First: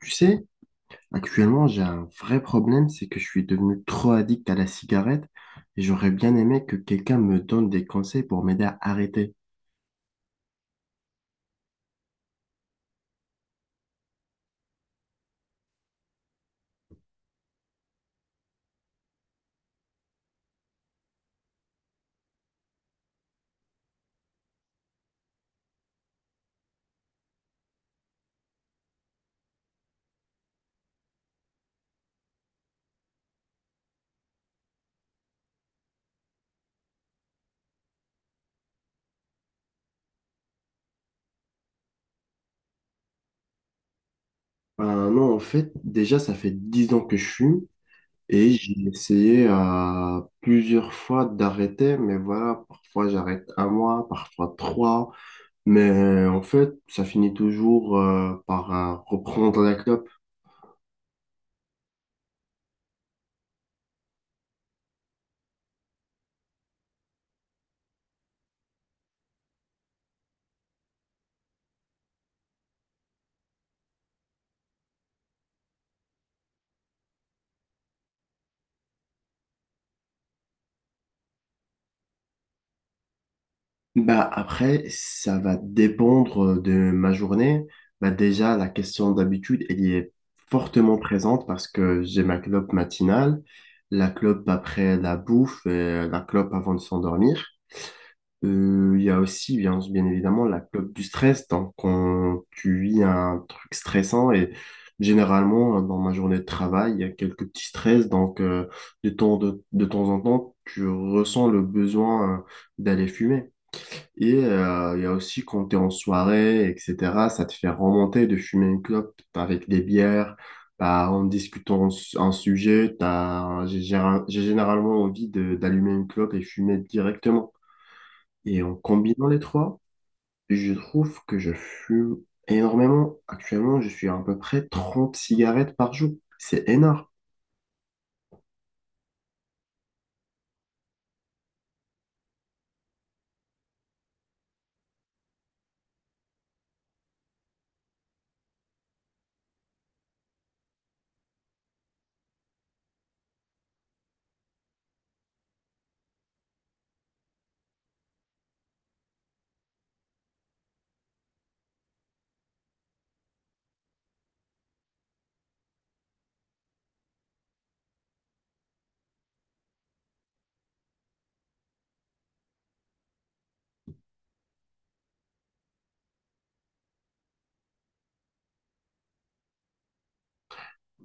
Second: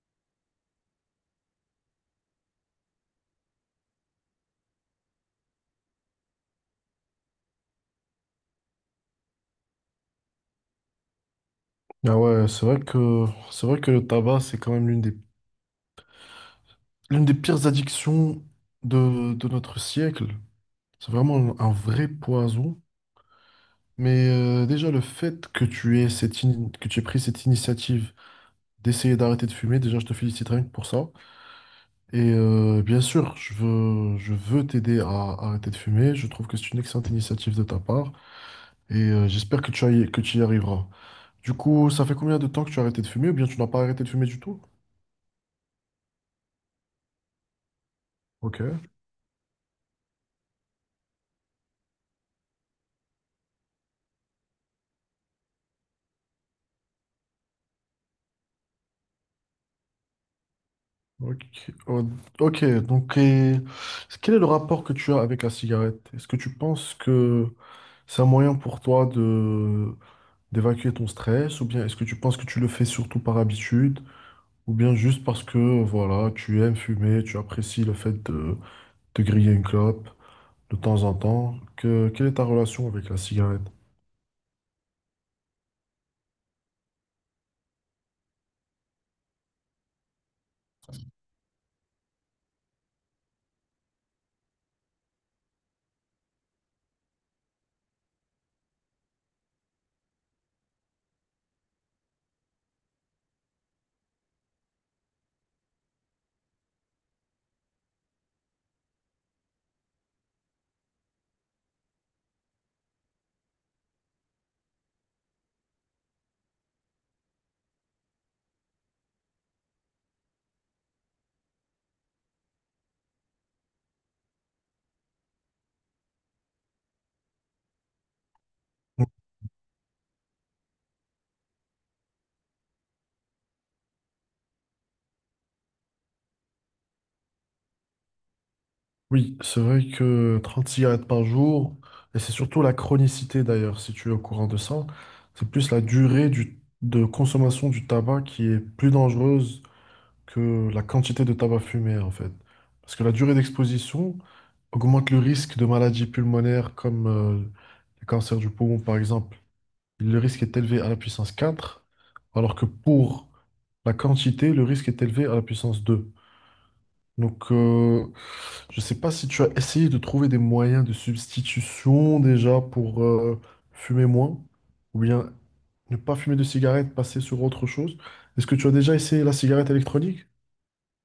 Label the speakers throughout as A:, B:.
A: Tu sais, actuellement, j'ai un vrai problème, c'est que je suis devenu trop addict à la cigarette et j'aurais bien aimé que quelqu'un me donne des conseils pour m'aider à arrêter.
B: Ah ouais, c'est vrai que le tabac, c'est quand même l'une des pires addictions de notre siècle. C'est vraiment un vrai poison. Mais déjà le fait que tu aies que tu aies pris cette initiative d'essayer d'arrêter de fumer, déjà je te félicite rien que pour ça. Et bien sûr, je veux t'aider à arrêter de fumer. Je trouve que c'est une excellente initiative de ta part et j'espère que tu y arriveras. Du coup, ça fait combien de temps que tu as arrêté de fumer ou bien tu n'as pas arrêté de fumer du tout?
A: Ben non, en fait, déjà, ça fait 10 ans que je fume et j'ai
B: Ok.
A: essayé plusieurs fois d'arrêter, mais voilà, parfois j'arrête un mois, parfois trois, mais en fait, ça finit toujours par reprendre la clope.
B: Ok. Oh, ok. Donc et quel est le rapport que tu as avec la cigarette? Est-ce que tu penses que c'est un moyen pour toi de d'évacuer ton stress, ou bien est-ce que tu penses que tu le fais surtout par habitude, ou bien juste parce que voilà, tu aimes fumer, tu apprécies le fait de griller une clope de temps en temps? Quelle est ta relation avec la cigarette?
A: Bah après, ça va dépendre de ma journée. Bah déjà, la question d'habitude, elle y est fortement présente parce que j'ai ma clope matinale, la clope après la bouffe et la clope avant de s'endormir. Il y a aussi, bien, bien évidemment, la clope du stress. Donc, quand tu vis un truc stressant et généralement, dans ma journée de travail, il y a quelques petits stress. Donc, de temps, de temps en temps, tu ressens le besoin d'aller fumer. Et il y a aussi quand tu es en soirée, etc., ça te fait remonter de fumer une clope avec des bières, bah, en discutant un sujet, j'ai j'ai généralement envie d'allumer une clope et fumer directement. Et en combinant les trois, je trouve que je fume énormément. Actuellement, je suis à peu près 30 cigarettes par jour. C'est énorme.
B: Oui, c'est vrai que 30 cigarettes par jour, et c'est surtout la chronicité d'ailleurs, si tu es au courant de ça, c'est plus la durée de consommation du tabac qui est plus dangereuse que la quantité de tabac fumé en fait. Parce que la durée d'exposition augmente le risque de maladies pulmonaires comme le cancer du poumon par exemple. Le risque est élevé à la puissance 4, alors que pour la quantité, le risque est élevé à la puissance 2. Donc, je sais pas si tu as essayé de trouver des moyens de substitution déjà pour fumer moins, ou bien ne pas fumer de cigarette, passer sur autre chose. Est-ce que tu as déjà essayé la cigarette électronique?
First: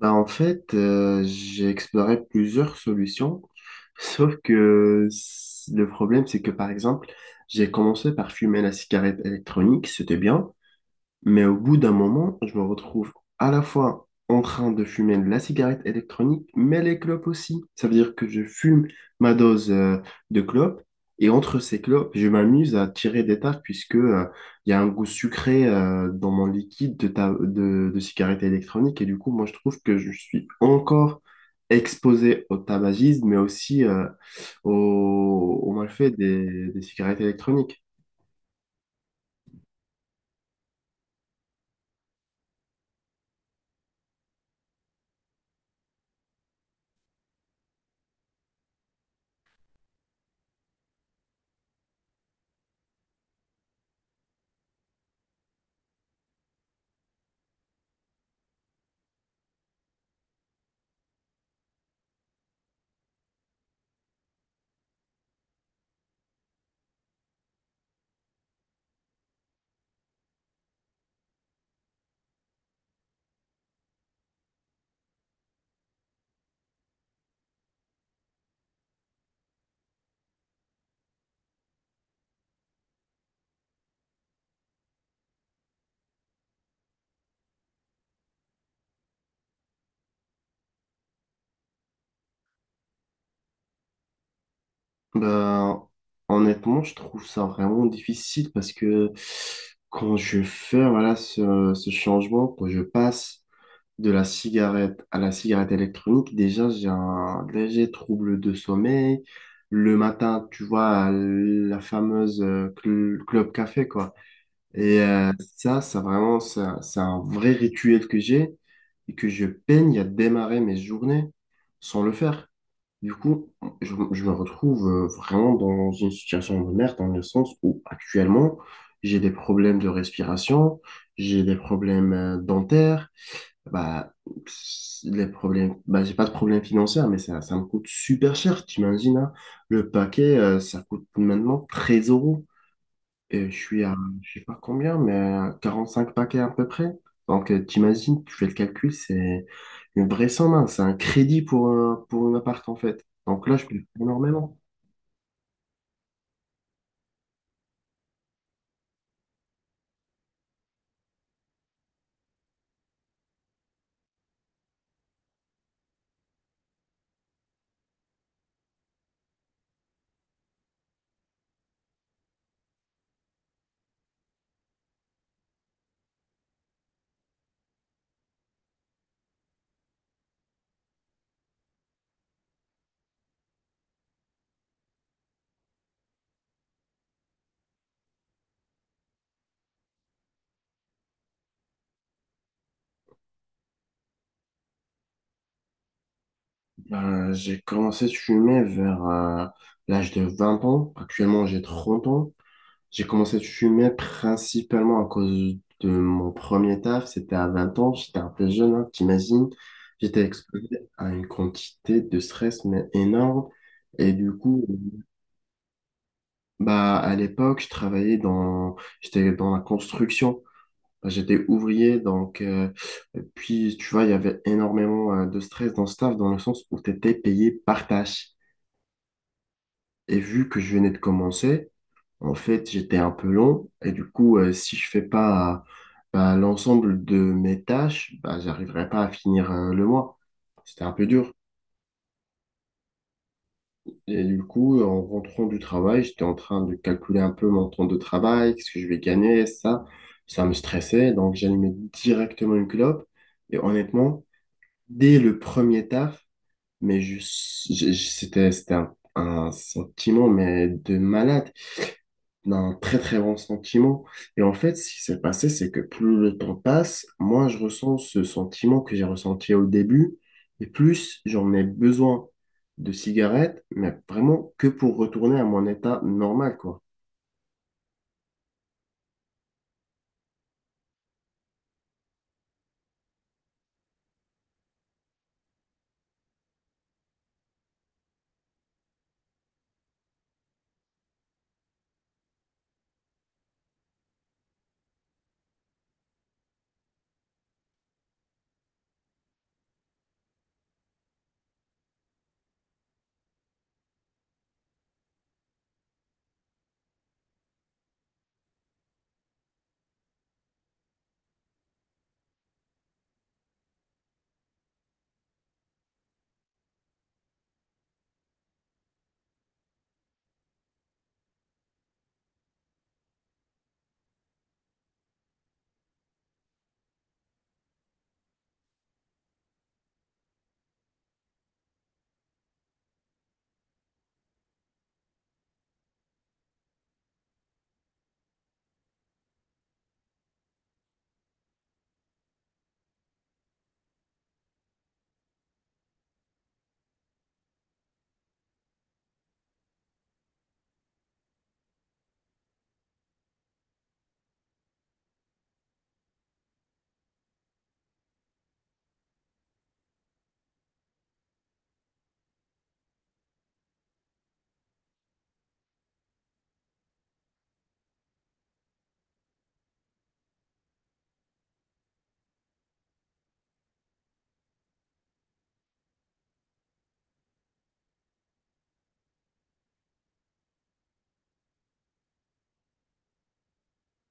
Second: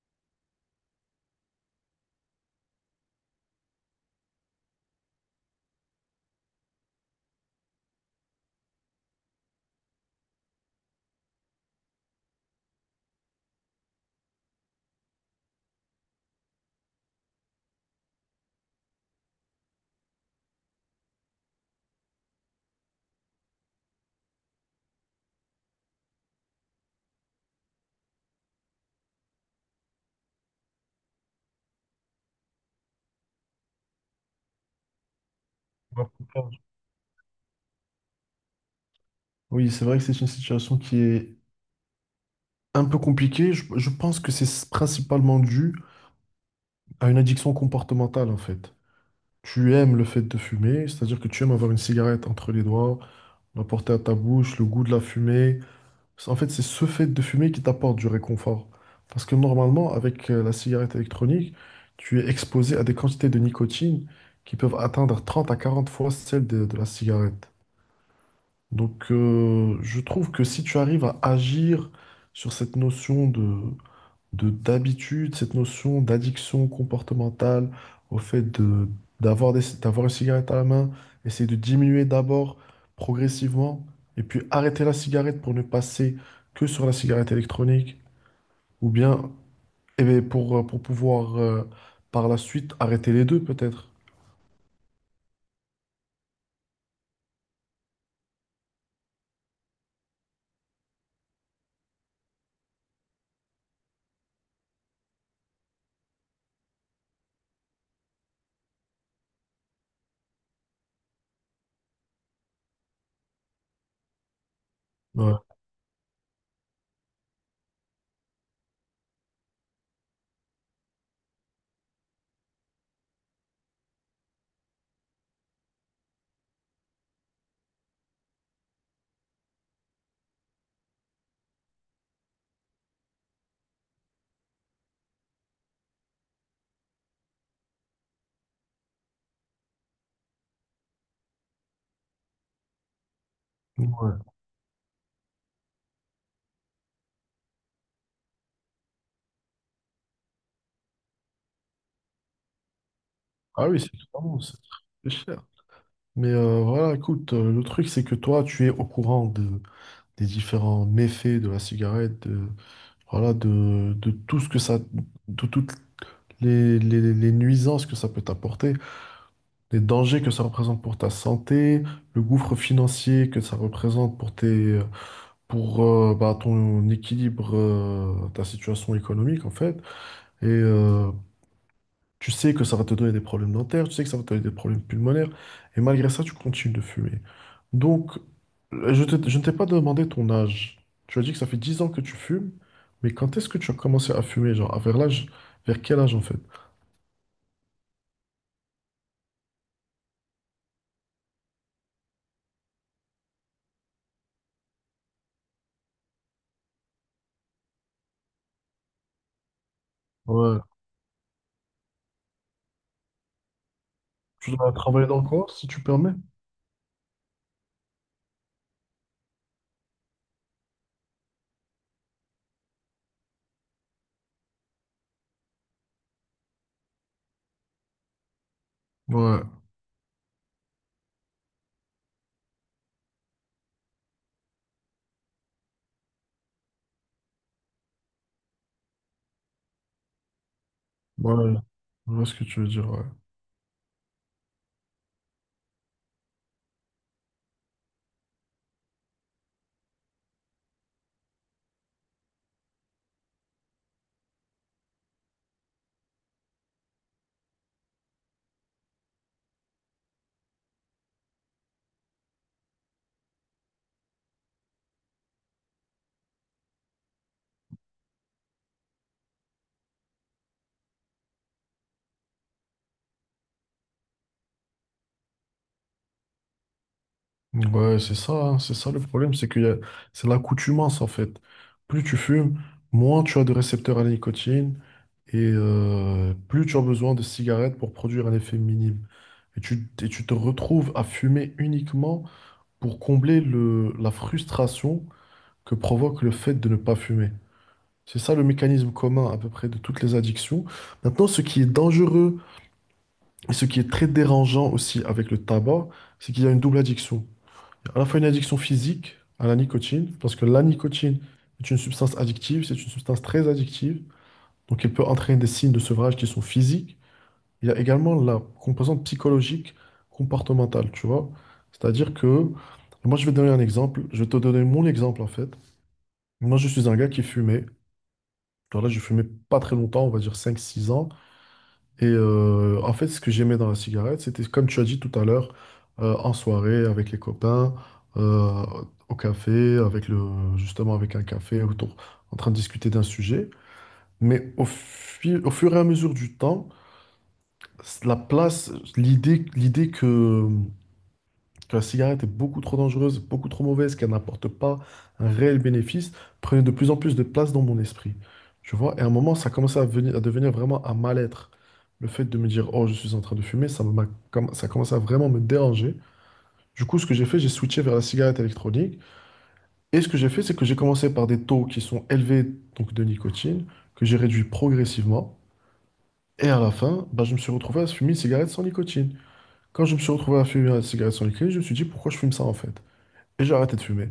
A: Bah, en fait, j'ai exploré plusieurs solutions, sauf que le problème, c'est que par exemple, j'ai commencé par fumer la cigarette électronique, c'était bien, mais au bout d'un moment, je me retrouve à la fois en train de fumer la cigarette électronique, mais les clopes aussi. Ça veut dire que je fume ma dose de clopes et entre ces clopes, je m'amuse à tirer des taffes puisque il y a un goût sucré dans mon liquide de, de cigarette électronique. Et du coup, moi, je trouve que je suis encore exposé au tabagisme, mais aussi au, au
B: Ouais,
A: malfait
B: pourquoi
A: des cigarettes électroniques.
B: Oui, c'est vrai que c'est une situation qui est un peu compliquée. Je pense que c'est principalement dû à une addiction comportementale, en fait. Tu aimes le fait de fumer, c'est-à-dire que tu aimes avoir une cigarette entre les doigts, la porter à ta bouche, le goût de la fumée. En fait, c'est ce fait de fumer qui t'apporte du réconfort. Parce que normalement, avec la cigarette électronique, tu es exposé à des quantités de nicotine qui peuvent atteindre 30 à 40 fois celles de la cigarette. Donc, je trouve que si tu arrives à agir sur cette notion de d'habitude, cette notion d'addiction comportementale au fait de d'avoir une cigarette à la main, essayer de diminuer d'abord progressivement et puis arrêter la cigarette pour ne passer que sur la cigarette électronique ou bien eh bien, pour pouvoir par la suite arrêter les deux peut-être.
A: Ben, honnêtement, je trouve ça vraiment difficile parce que quand je fais voilà, ce changement, quand je passe de la cigarette à la cigarette électronique, déjà j'ai un léger trouble de sommeil. Le matin, tu vois, la fameuse club café, quoi. Et
B: Ouais.
A: c'est un vrai rituel que j'ai et que je peine à démarrer mes journées sans le faire. Du coup, je me retrouve vraiment dans une situation de merde, dans le sens où actuellement, j'ai des problèmes de respiration, j'ai des problèmes dentaires, bah, pss, les problèmes, bah, j'ai pas de problème financier, mais ça me coûte super cher, t'imagines, hein? Le paquet, ça coûte maintenant 13 euros. Et je suis à,
B: Ouais.
A: je sais pas combien, mais à 5 paquets à peu près. Donc, t'imagines, tu fais le calcul, c'est une vraie somme, hein. C'est un crédit pour un appart, en fait. Donc là, je
B: Ah oui,
A: paye
B: c'est
A: énormément.
B: très cher. Mais voilà, écoute, le truc c'est que toi, tu es au courant des différents méfaits de la cigarette, de, voilà, de tout ce que ça, de toutes les, les nuisances que ça peut t'apporter, les dangers que ça représente pour ta santé, le gouffre financier que ça représente pour tes, pour bah, ton équilibre, ta situation économique en fait, et tu sais que ça va te donner des problèmes dentaires, tu sais que ça va te donner des problèmes pulmonaires, et malgré ça, tu continues de fumer. Donc, je ne t'ai pas demandé ton âge. Tu as dit que ça fait 10 ans que tu fumes, mais quand est-ce que tu as commencé à fumer, genre, à vers l'âge, vers quel âge en fait?
A: Ben, j'ai commencé à fumer vers l'âge de 20 ans. Actuellement, j'ai 30 ans. J'ai commencé à fumer principalement à cause de mon premier taf. C'était à 20 ans. J'étais un peu jeune, hein, t'imagines. J'étais
B: Ouais.
A: exposé à une quantité de stress, mais énorme. Et du
B: Tu
A: coup,
B: dois travailler dans le corps, si tu permets?
A: bah, à l'époque, je travaillais dans, j'étais dans la construction. Bah, j'étais ouvrier, donc, et puis, tu vois, il y avait énormément de stress dans ce taf, dans le sens où tu étais payé par tâche.
B: Ouais,
A: Et vu que je venais de commencer, en fait, j'étais un peu long, et du coup, si je fais pas bah, l'ensemble de mes tâches, bah, j'arriverai pas à finir le mois. C'était un peu dur.
B: ouais, je vois ce que tu veux dire, ouais.
A: Et du coup, en rentrant du travail, j'étais en train de calculer un peu mon temps de travail, qu'est-ce que je vais gagner, ça. Ça me stressait, donc j'allumais directement une clope. Et honnêtement, dès le premier taf, mais c'était, c'était un sentiment mais de malade d'un très très bon sentiment. Et en fait, ce qui s'est passé, c'est que plus le temps passe, moins je ressens ce sentiment que j'ai ressenti au début, et plus j'en ai besoin de cigarettes, mais vraiment que pour retourner à mon état normal, quoi.
B: Ouais, c'est ça, hein, c'est ça le problème, c'est qu'il y a, c'est l'accoutumance en fait. Plus tu fumes, moins tu as de récepteurs à la nicotine, et plus tu as besoin de cigarettes pour produire un effet minime. Et tu te retrouves à fumer uniquement pour combler la frustration que provoque le fait de ne pas fumer. C'est ça le mécanisme commun à peu près de toutes les addictions. Maintenant, ce qui est dangereux et ce qui est très dérangeant aussi avec le tabac, c'est qu'il y a une double addiction. À la fois une addiction physique à la nicotine, parce que la nicotine est une substance addictive, c'est une substance très addictive, donc elle peut entraîner des signes de sevrage qui sont physiques. Il y a également la composante psychologique comportementale, tu vois. C'est-à-dire que, moi je vais te donner un exemple, je vais te donner mon exemple en fait. Moi je suis un gars qui fumait, alors là je fumais pas très longtemps, on va dire cinq six ans. Et en fait ce que j'aimais dans la cigarette, c'était comme tu as dit tout à l'heure, en soirée avec les copains, euh, au café, justement avec un café, autour, en train de discuter d'un sujet. Mais au fur et à mesure du temps, la place, l'idée que la cigarette est beaucoup trop dangereuse, beaucoup trop mauvaise, qu'elle n'apporte pas un réel bénéfice, prenait de plus en plus de place dans mon esprit. Tu vois, et à un moment, ça commençait à, venir- à devenir vraiment un mal-être. Le fait de me dire, oh, je suis en train de fumer, ça commençait à vraiment me déranger. Du coup, ce que j'ai fait, j'ai switché vers la cigarette électronique. Et ce que j'ai fait, c'est que j'ai commencé par des taux qui sont élevés donc de nicotine, que j'ai réduit progressivement. Et à la fin, bah, je me suis retrouvé à fumer une cigarette sans nicotine. Quand je me suis retrouvé à fumer une cigarette sans nicotine, je me suis dit, pourquoi je fume ça en fait? Et j'ai arrêté de fumer.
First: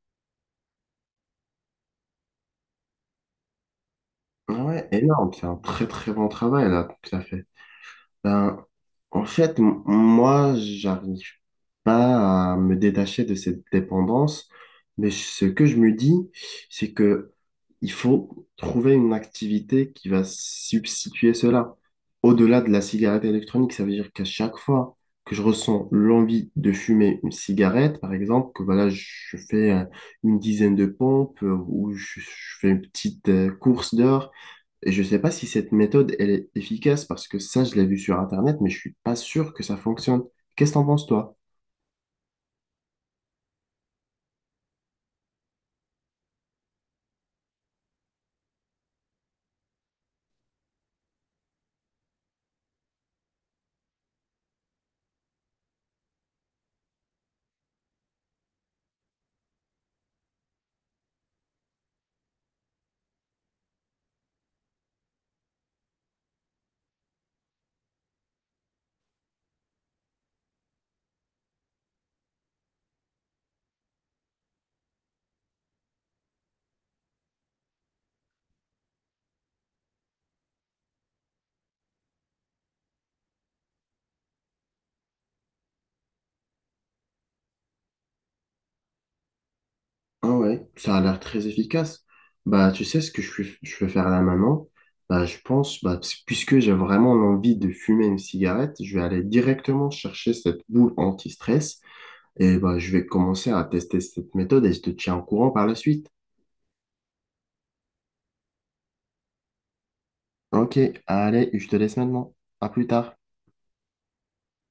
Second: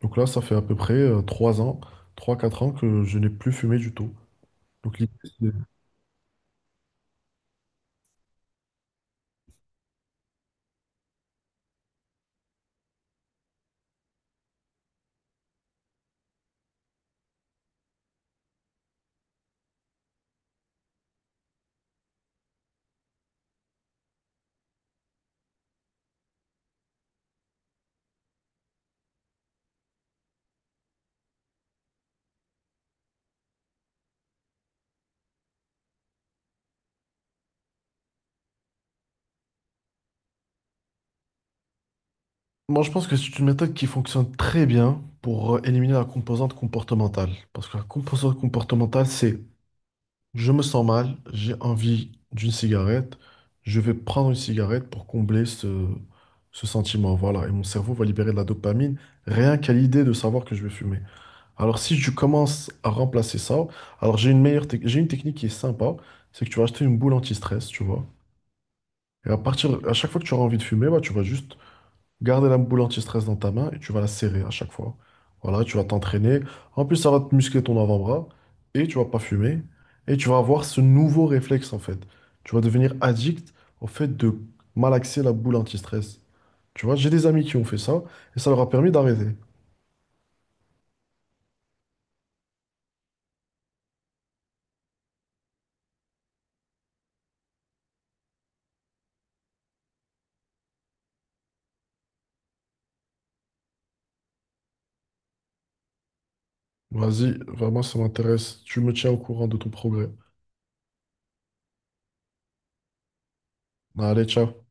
B: Donc là, ça fait à peu près trois ans, trois quatre ans que je n'ai plus fumé du tout.
A: Ah ouais,
B: Donc,
A: énorme, c'est un très très bon travail là. Ça fait ben, en fait, moi, j'arrive pas à me détacher de cette dépendance, mais ce que je me dis, c'est que il faut trouver une activité qui va substituer cela. Au-delà de la cigarette électronique, ça veut dire qu'à chaque fois que je ressens l'envie de fumer une cigarette, par exemple, que voilà, je fais une dizaine de pompes ou je fais une petite course dehors, et je ne sais pas si cette méthode, elle est efficace parce que ça, je l'ai vu sur Internet, mais je suis pas sûr que ça fonctionne. Qu'est-ce que t'en penses, toi?
B: moi, je pense que c'est une méthode qui fonctionne très bien pour éliminer la composante comportementale. Parce que la composante comportementale, c'est je me sens mal, j'ai envie d'une cigarette, je vais prendre une cigarette pour combler ce sentiment. Voilà. Et mon cerveau va libérer de la dopamine rien qu'à l'idée de savoir que je vais fumer. Alors, si je commence à remplacer ça, alors j'ai une technique qui est sympa, c'est que tu vas acheter une boule anti-stress, tu vois. À chaque fois que tu auras envie de fumer, bah, tu vas juste garder la boule anti-stress dans ta main et tu vas la serrer à chaque fois. Voilà, tu vas t'entraîner. En plus, ça va te muscler ton avant-bras et tu vas pas fumer. Et tu vas avoir ce nouveau réflexe en fait. Tu vas devenir addict au fait de malaxer la boule anti-stress. Tu vois, j'ai des amis qui ont fait ça et ça leur a permis d'arrêter.
A: Ah ouais, ça a l'air très efficace. Bah, tu sais ce que je vais faire là maintenant? Bah, je pense, bah, puisque j'ai vraiment envie de fumer une cigarette, je vais aller directement chercher cette boule anti-stress et bah, je vais commencer à tester cette méthode et je te tiens au courant par la suite.
B: Vas-y, vraiment, ça m'intéresse. Tu me tiens au courant de ton progrès.
A: Ok, allez, je te laisse maintenant. À plus tard.
B: Allez, ciao.